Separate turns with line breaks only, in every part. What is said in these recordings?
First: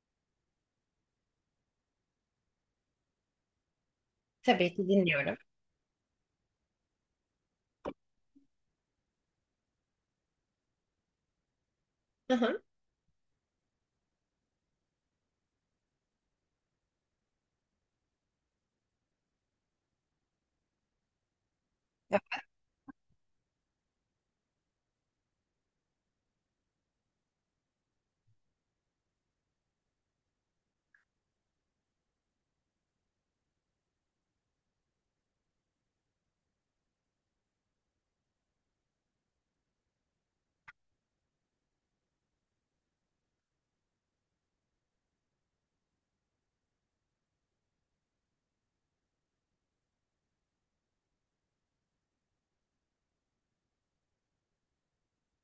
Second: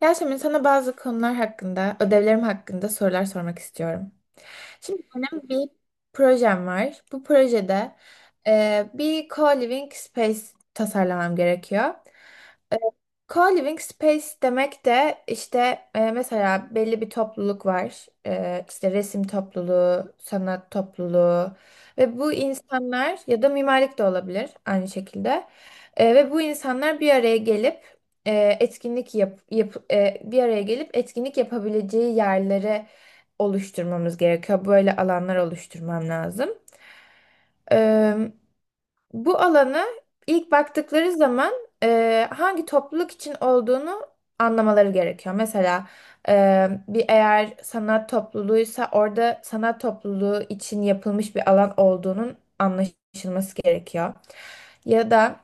Yasemin, sana bazı konular hakkında, ödevlerim hakkında sorular sormak istiyorum.
Tabii ki
Şimdi
dinliyorum.
benim bir projem var. Bu projede bir co-living space tasarlamam gerekiyor.
Hı hı,
Co-living space demek de işte mesela belli bir topluluk var. E, işte resim topluluğu, sanat topluluğu ve bu insanlar ya da mimarlık da olabilir aynı şekilde. Ve bu insanlar bir araya gelip etkinlik bir araya gelip etkinlik yapabileceği yerleri oluşturmamız gerekiyor. Böyle alanlar oluşturmam lazım. Bu alanı ilk baktıkları zaman hangi topluluk için olduğunu anlamaları gerekiyor. Mesela bir eğer sanat topluluğuysa orada sanat topluluğu için yapılmış bir alan olduğunun anlaşılması gerekiyor. Ya da...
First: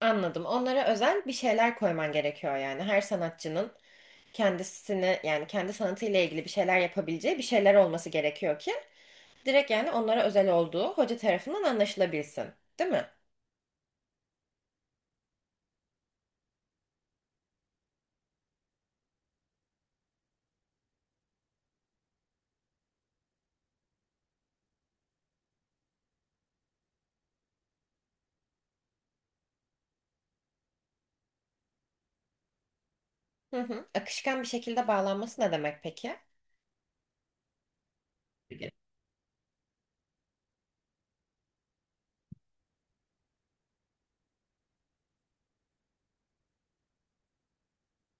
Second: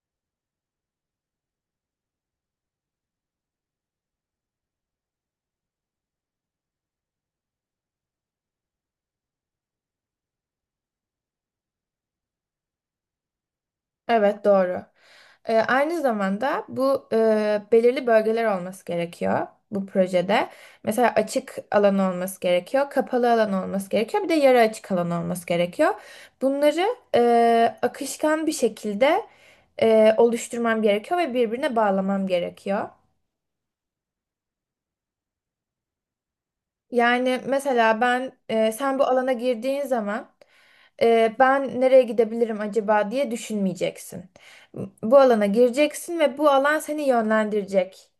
anladım. Onlara özel bir şeyler koyman gerekiyor yani. Her sanatçının kendisini yani kendi sanatıyla ilgili bir şeyler yapabileceği bir şeyler olması gerekiyor ki direkt yani onlara özel olduğu hoca tarafından anlaşılabilsin. Değil mi?
Evet, doğru. Aynı zamanda bu belirli bölgeler olması gerekiyor bu projede. Mesela açık alan olması gerekiyor, kapalı alan olması gerekiyor, bir de yarı açık alan olması gerekiyor. Bunları akışkan bir şekilde oluşturmam gerekiyor ve birbirine bağlamam gerekiyor.
Hı hı. Akışkan bir şekilde bağlanması ne demek peki?
Yani mesela
Peki.
sen bu alana girdiğin zaman ben nereye gidebilirim acaba diye düşünmeyeceksin. Bu alana gireceksin ve bu alan seni yönlendirecek.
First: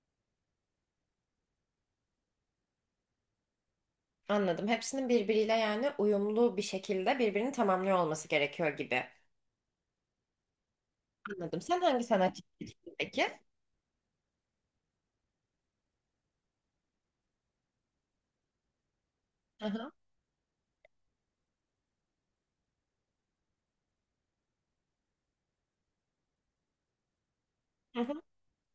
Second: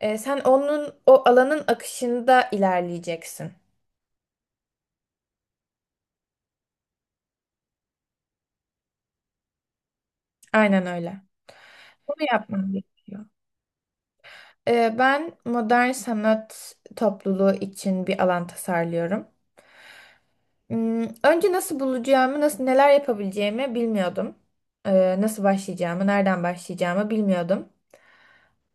Sen onun o alanın akışında ilerleyeceksin.
Anladım. Hepsinin birbiriyle yani uyumlu bir şekilde birbirini tamamlıyor olması gerekiyor gibi.
Aynen öyle.
Anladım. Sen hangi
Bunu
sanatçı
yapman
seçtin
gerekiyor.
peki?
Ben modern sanat topluluğu için bir alan tasarlıyorum.
Hı hı.
Önce nasıl bulacağımı, nasıl neler yapabileceğimi bilmiyordum. Nasıl başlayacağımı, nereden başlayacağımı bilmiyordum.
Hı hı.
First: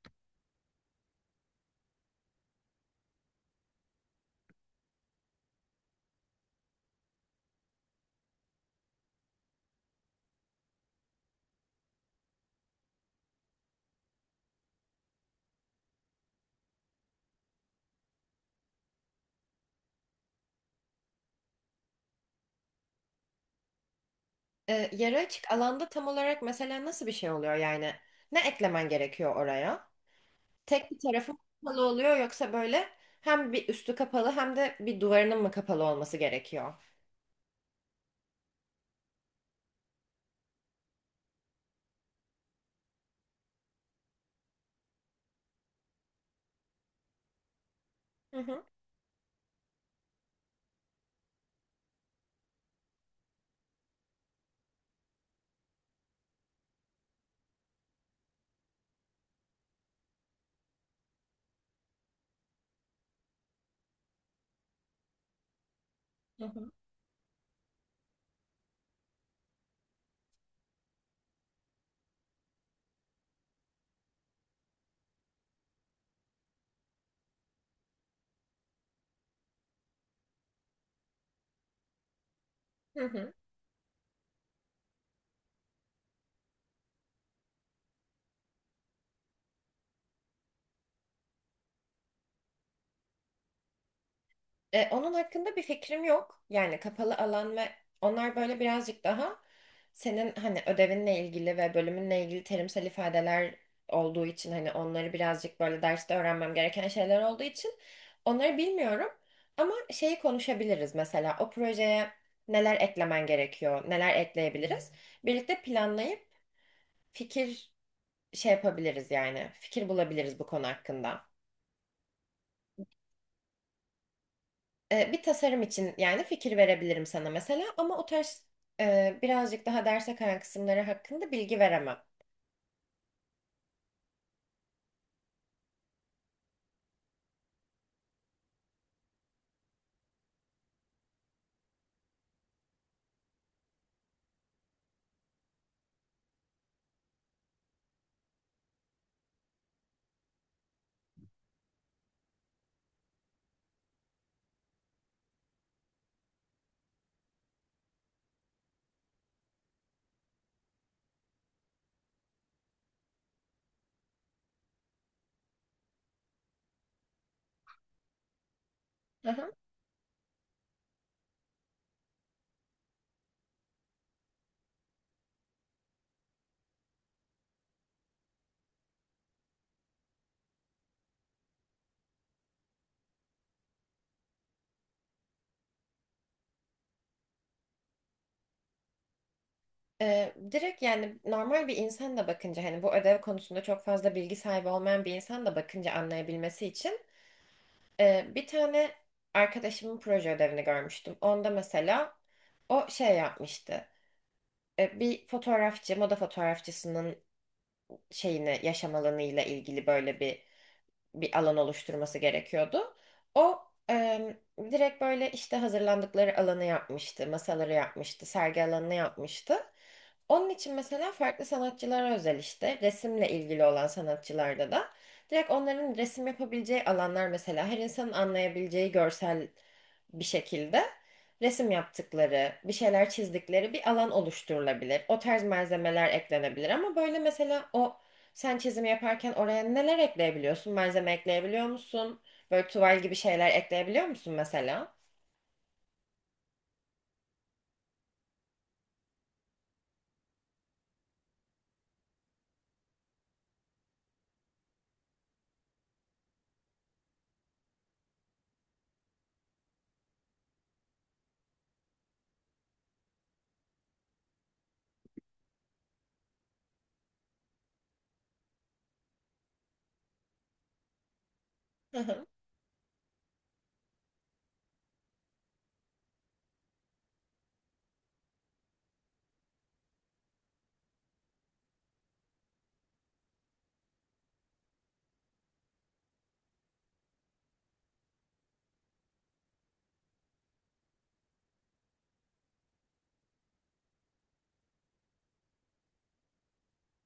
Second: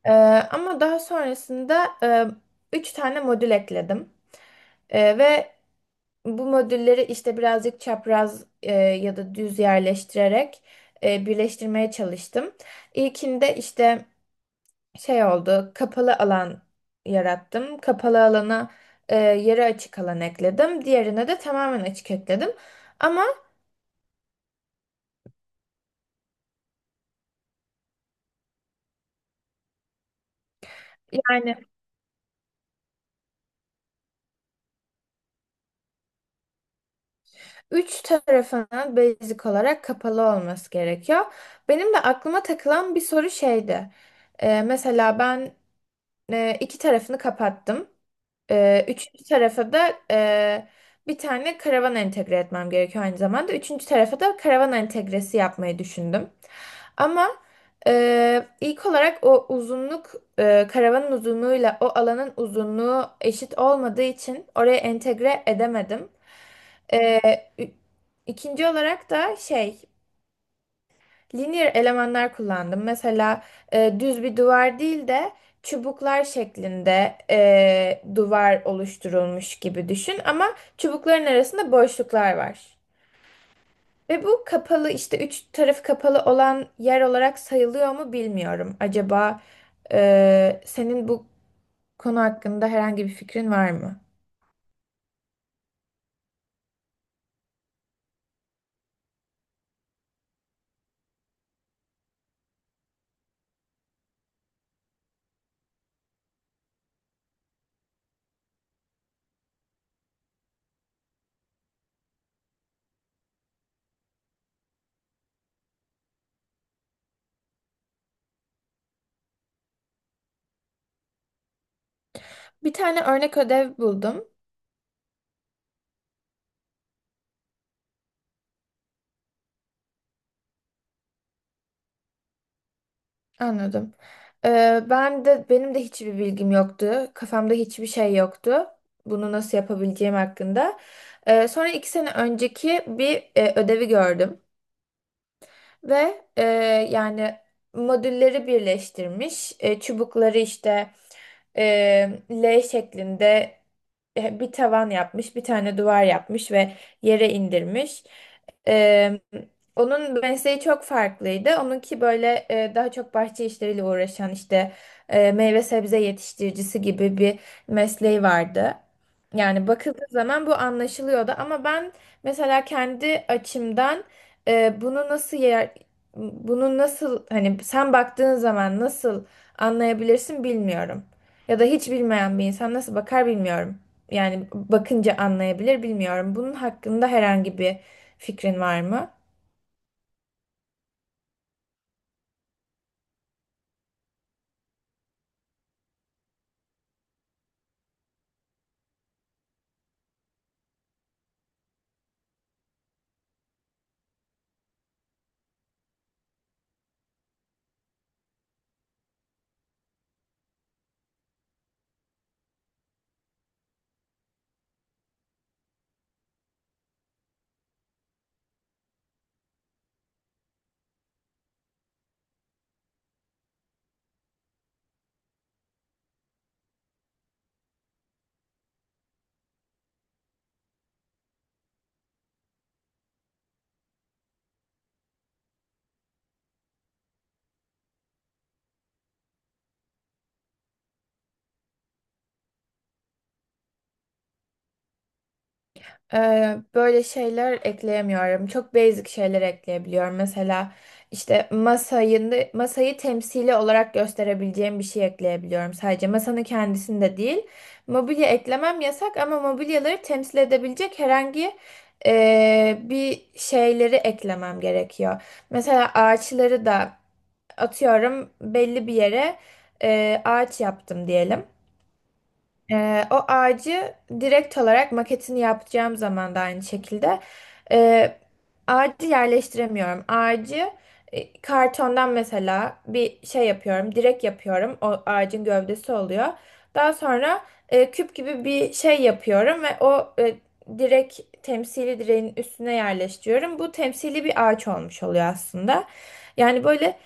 Ee, ama daha sonrasında üç tane modül ekledim. Ve bu modülleri işte birazcık çapraz ya da düz yerleştirerek birleştirmeye çalıştım. İlkinde işte şey oldu, kapalı alan yarattım. Kapalı alana yarı açık alan ekledim. Diğerine de tamamen açık ekledim. Ama
Yarı açık alanda tam olarak mesela nasıl bir şey oluyor yani? Ne eklemen gerekiyor oraya? Tek bir tarafı mı
yani...
kapalı oluyor yoksa böyle hem bir üstü kapalı hem de bir duvarının mı kapalı olması gerekiyor?
Üç tarafının basic olarak kapalı olması gerekiyor. Benim de aklıma takılan bir soru şeydi. Mesela ben iki tarafını kapattım.
Hı hı.
Üçüncü tarafa da bir tane karavan entegre etmem gerekiyor aynı zamanda. Üçüncü tarafa da karavan entegresi yapmayı düşündüm. Ama ilk olarak karavanın uzunluğuyla o alanın uzunluğu eşit olmadığı için oraya entegre edemedim.
Hı hı.
Ü- İkinci olarak da linear elemanlar kullandım. Mesela düz bir duvar değil de çubuklar şeklinde duvar oluşturulmuş gibi düşün ama çubukların arasında boşluklar var.
Hı hı.
Ve bu kapalı işte üç tarafı kapalı olan yer olarak sayılıyor mu bilmiyorum. Acaba senin bu konu hakkında herhangi bir fikrin var mı?
Onun hakkında bir fikrim yok. Yani kapalı alan ve onlar böyle birazcık daha senin hani ödevinle ilgili ve bölümünle ilgili terimsel ifadeler olduğu için hani onları birazcık böyle derste öğrenmem gereken şeyler olduğu için onları bilmiyorum. Ama şeyi konuşabiliriz mesela o projeye neler eklemen gerekiyor, neler ekleyebiliriz. Birlikte planlayıp fikir şey yapabiliriz yani fikir bulabiliriz bu konu hakkında.
Bir tane örnek ödev buldum.
Bir tasarım için yani fikir verebilirim sana mesela ama o tarz birazcık daha derse kayan kısımları hakkında bilgi veremem.
Anladım. Benim de hiçbir bilgim yoktu. Kafamda hiçbir şey yoktu. Bunu nasıl yapabileceğim hakkında. Sonra 2 sene önceki bir ödevi gördüm. Ve yani modülleri birleştirmiş. Çubukları işte e, L şeklinde bir tavan yapmış, bir tane duvar yapmış ve yere indirmiş. E, onun mesleği çok farklıydı. Onunki böyle daha çok bahçe işleriyle uğraşan işte meyve sebze yetiştiricisi gibi bir mesleği vardı.
Aha.
Yani bakıldığı zaman bu anlaşılıyordu ama ben mesela kendi açımdan e, bunu nasıl yer- bunu nasıl hani sen baktığın zaman nasıl anlayabilirsin bilmiyorum. Ya da hiç bilmeyen bir insan nasıl bakar bilmiyorum. Yani bakınca anlayabilir bilmiyorum. Bunun hakkında herhangi bir fikrin var mı?
Direkt yani normal bir insan da bakınca hani bu ödev konusunda çok fazla bilgi sahibi olmayan bir insan da bakınca anlayabilmesi için bir tane arkadaşımın proje ödevini görmüştüm. Onda mesela o şey yapmıştı. Bir fotoğrafçı, moda fotoğrafçısının şeyini, yaşam alanı ile ilgili böyle bir bir alan oluşturması gerekiyordu. O em, direkt böyle işte hazırlandıkları alanı yapmıştı, masaları yapmıştı, sergi alanını yapmıştı. Onun için mesela farklı sanatçılara özel işte resimle ilgili olan sanatçılarda da direkt onların resim yapabileceği alanlar mesela her insanın anlayabileceği görsel bir şekilde resim yaptıkları, bir şeyler çizdikleri bir alan oluşturulabilir. O tarz malzemeler eklenebilir ama böyle mesela o sen çizimi yaparken oraya neler ekleyebiliyorsun? Malzeme ekleyebiliyor musun? Böyle tuval gibi şeyler ekleyebiliyor musun mesela?
Böyle şeyler ekleyemiyorum. Çok basic şeyler ekleyebiliyorum. Mesela işte masayı temsili olarak gösterebileceğim bir şey ekleyebiliyorum. Sadece masanın kendisinde değil. Mobilya eklemem yasak ama mobilyaları temsil edebilecek herhangi bir şeyleri eklemem gerekiyor. Mesela ağaçları da atıyorum belli bir yere ağaç yaptım diyelim.
Hı hı,
O ağacı direkt olarak maketini yapacağım zaman da aynı şekilde e, ağacı yerleştiremiyorum. Ağacı kartondan mesela bir şey yapıyorum, direk yapıyorum. O ağacın gövdesi oluyor. Daha sonra küp gibi bir şey yapıyorum ve direk temsili direğin üstüne yerleştiriyorum. Bu temsili bir ağaç olmuş oluyor aslında. Yani böyle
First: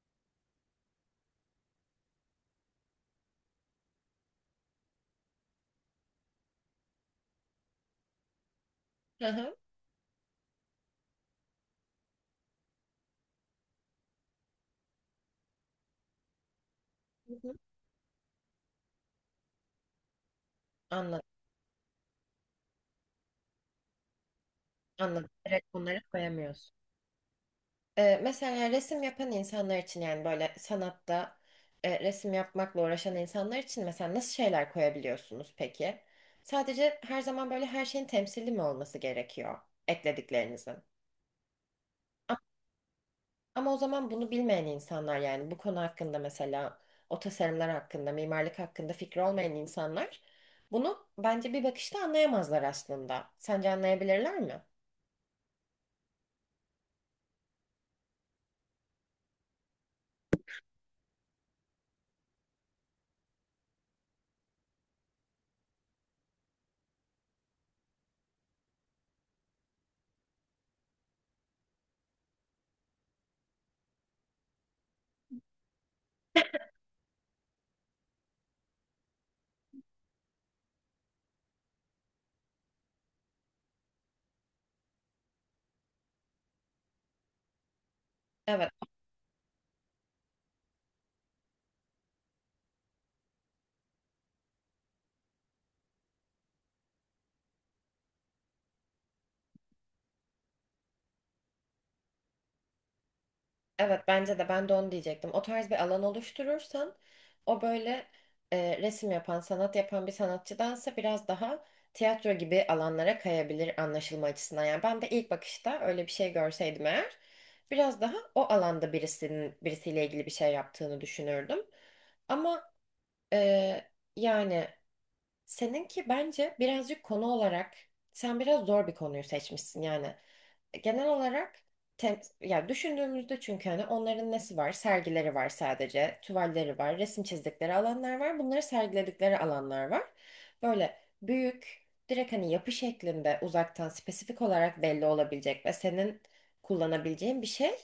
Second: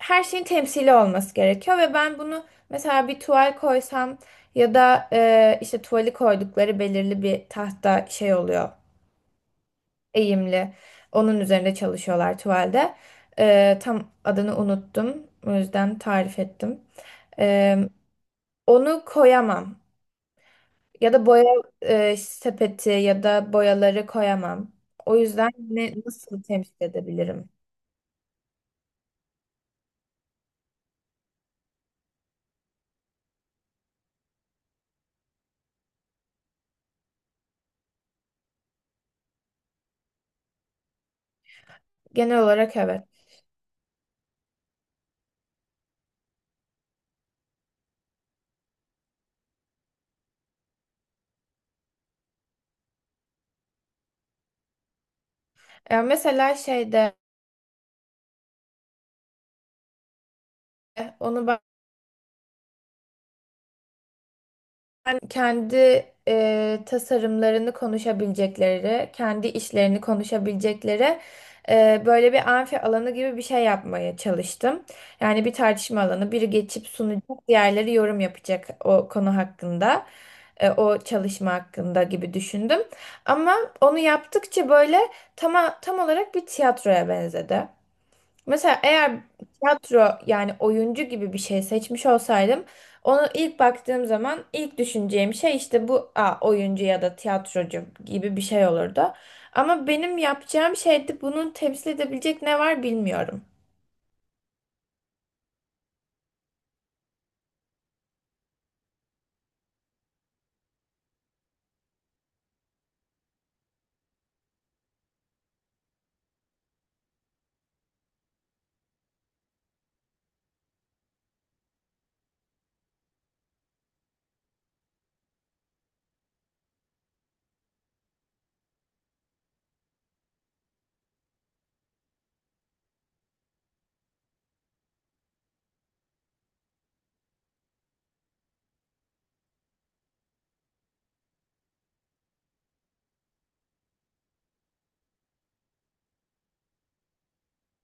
her şeyin temsili olması gerekiyor ve ben bunu mesela bir tuval koysam ya da işte tuvali koydukları belirli bir tahta şey oluyor,
hı hı.
eğimli. Onun üzerinde çalışıyorlar tuvalde. Tam adını unuttum. O yüzden tarif ettim.
Hı hı.
E, onu koyamam. Ya
Anladım,
da boya sepeti ya da boyaları koyamam. O
anladım.
yüzden
Evet,
ne,
bunları
nasıl
koyamıyoruz.
temsil edebilirim?
Mesela yani, resim yapan insanlar için yani böyle sanatta resim yapmakla uğraşan insanlar için mesela nasıl şeyler koyabiliyorsunuz peki? Sadece her zaman böyle her şeyin temsili mi olması gerekiyor eklediklerinizin? A-
Genel olarak evet.
Ama o zaman bunu bilmeyen insanlar yani bu konu hakkında mesela o tasarımlar hakkında, mimarlık hakkında fikri olmayan insanlar bunu bence bir bakışta anlayamazlar aslında. Sence anlayabilirler mi?
E, mesela şeyde onu Ben kendi tasarımlarını konuşabilecekleri, kendi işlerini konuşabilecekleri böyle bir amfi alanı gibi bir şey yapmaya çalıştım. Yani bir tartışma alanı, biri geçip sunacak, diğerleri yorum yapacak o konu hakkında, o çalışma hakkında gibi düşündüm. Ama onu yaptıkça böyle tam, tam olarak bir tiyatroya benzedi.
Evet.
Mesela eğer tiyatro yani oyuncu gibi bir şey seçmiş olsaydım onu ilk baktığım zaman ilk düşüneceğim şey işte bu oyuncu ya da tiyatrocu gibi bir şey olurdu. Ama benim yapacağım şeyde bunu temsil edebilecek ne var bilmiyorum.
Evet bence de ben de onu diyecektim. O tarz bir alan oluşturursan o böyle resim yapan, sanat yapan bir sanatçıdansa biraz daha tiyatro gibi alanlara kayabilir anlaşılma açısından. Yani ben de ilk bakışta öyle bir şey görseydim eğer biraz daha o alanda birisinin birisiyle ilgili bir şey yaptığını düşünürdüm. Ama e, yani seninki bence birazcık konu olarak sen biraz zor bir konuyu seçmişsin yani genel olarak yani düşündüğümüzde çünkü hani onların nesi var? Sergileri var sadece, tuvalleri var, resim çizdikleri alanlar var. Bunları sergiledikleri alanlar var. Böyle büyük, direkt hani yapı şeklinde uzaktan spesifik olarak belli olabilecek ve senin kullanabileceğin bir şey.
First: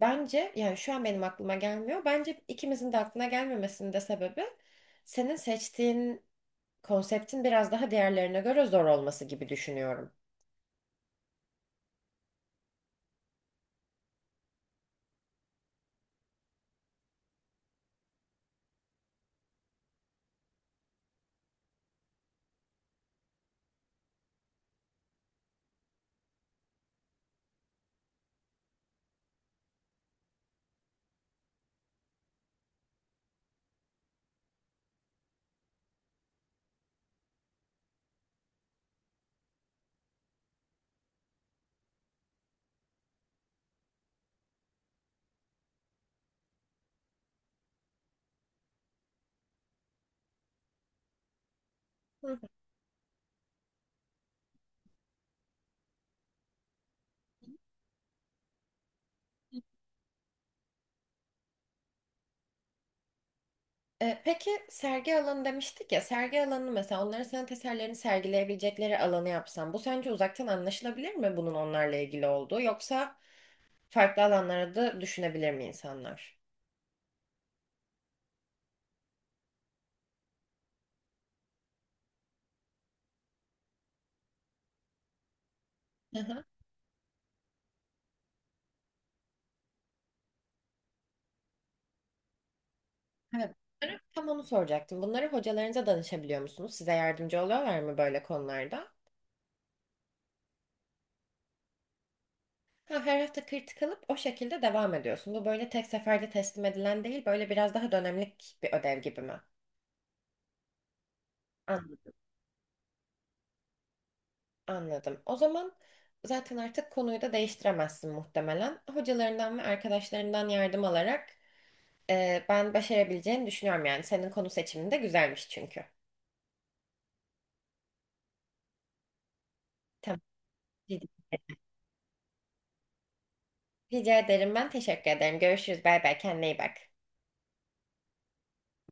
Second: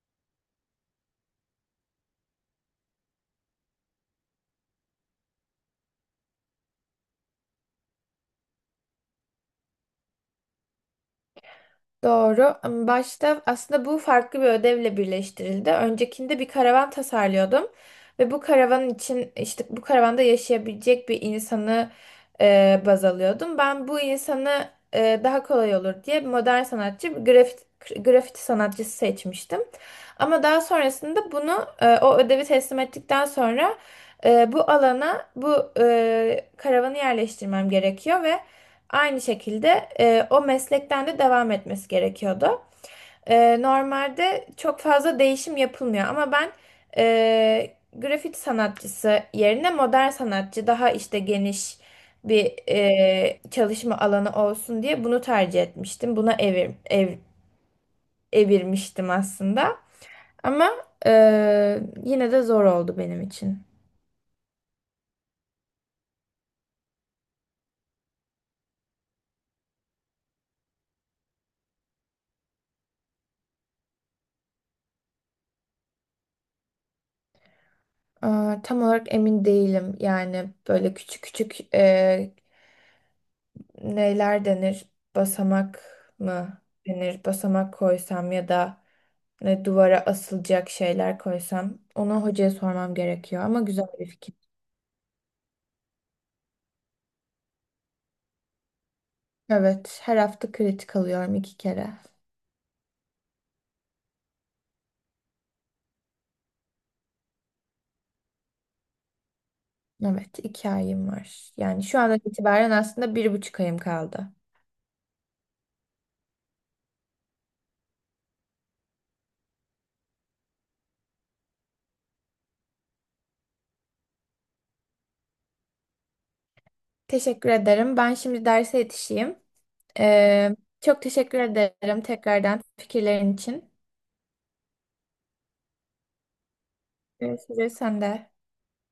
Bence yani şu an benim aklıma gelmiyor. Bence ikimizin de aklına gelmemesinin de sebebi senin seçtiğin konseptin biraz daha diğerlerine göre zor olması gibi düşünüyorum.
Doğru. Başta aslında bu farklı bir ödevle birleştirildi. Öncekinde bir karavan tasarlıyordum ve bu karavan için işte bu karavanda yaşayabilecek bir insanı baz alıyordum. Ben bu insanı daha kolay olur diye modern sanatçı, bir grafiti sanatçısı seçmiştim. Ama daha sonrasında o ödevi teslim ettikten sonra bu alana karavanı yerleştirmem gerekiyor ve aynı şekilde o meslekten de devam etmesi gerekiyordu. Normalde çok fazla değişim yapılmıyor ama ben grafiti sanatçısı yerine modern sanatçı daha işte geniş
Hı.
bir çalışma alanı olsun diye bunu tercih etmiştim. Buna evirmiştim aslında ama e, yine de zor oldu benim için.
Peki sergi alanı demiştik ya, sergi alanı mesela onların sanat eserlerini sergileyebilecekleri alanı yapsam, bu sence uzaktan anlaşılabilir mi bunun onlarla ilgili olduğu yoksa farklı alanlara da düşünebilir mi insanlar?
Aa, tam olarak emin değilim yani böyle küçük küçük neler denir? Basamak
Hı hı.
mı denir? Basamak koysam ya da ne duvara asılacak şeyler koysam onu hocaya sormam gerekiyor
Evet.
ama güzel bir
Tam
fikir.
onu soracaktım. Bunları hocalarınıza danışabiliyor musunuz? Size yardımcı oluyorlar mı böyle konularda?
Evet, her hafta kritik alıyorum 2 kere.
Ha, her hafta kritik alıp o şekilde devam ediyorsun. Bu böyle tek seferde teslim edilen değil, böyle biraz daha dönemlik bir ödev gibi mi?
Evet, 2 ayım var. Yani şu andan itibaren aslında 1,5 ayım kaldı.
Anladım. O zaman zaten artık konuyu da değiştiremezsin muhtemelen. Hocalarından ve arkadaşlarından yardım alarak ben başarabileceğini düşünüyorum yani. Senin konu seçimin de güzelmiş çünkü.
Teşekkür ederim. Ben şimdi derse yetişeyim.
Tamam.
Ee, çok teşekkür ederim tekrardan fikirlerin için.
Rica ederim. Ben teşekkür ederim. Görüşürüz. Bay bay. Kendine iyi bak.
Görüşürüz sen de.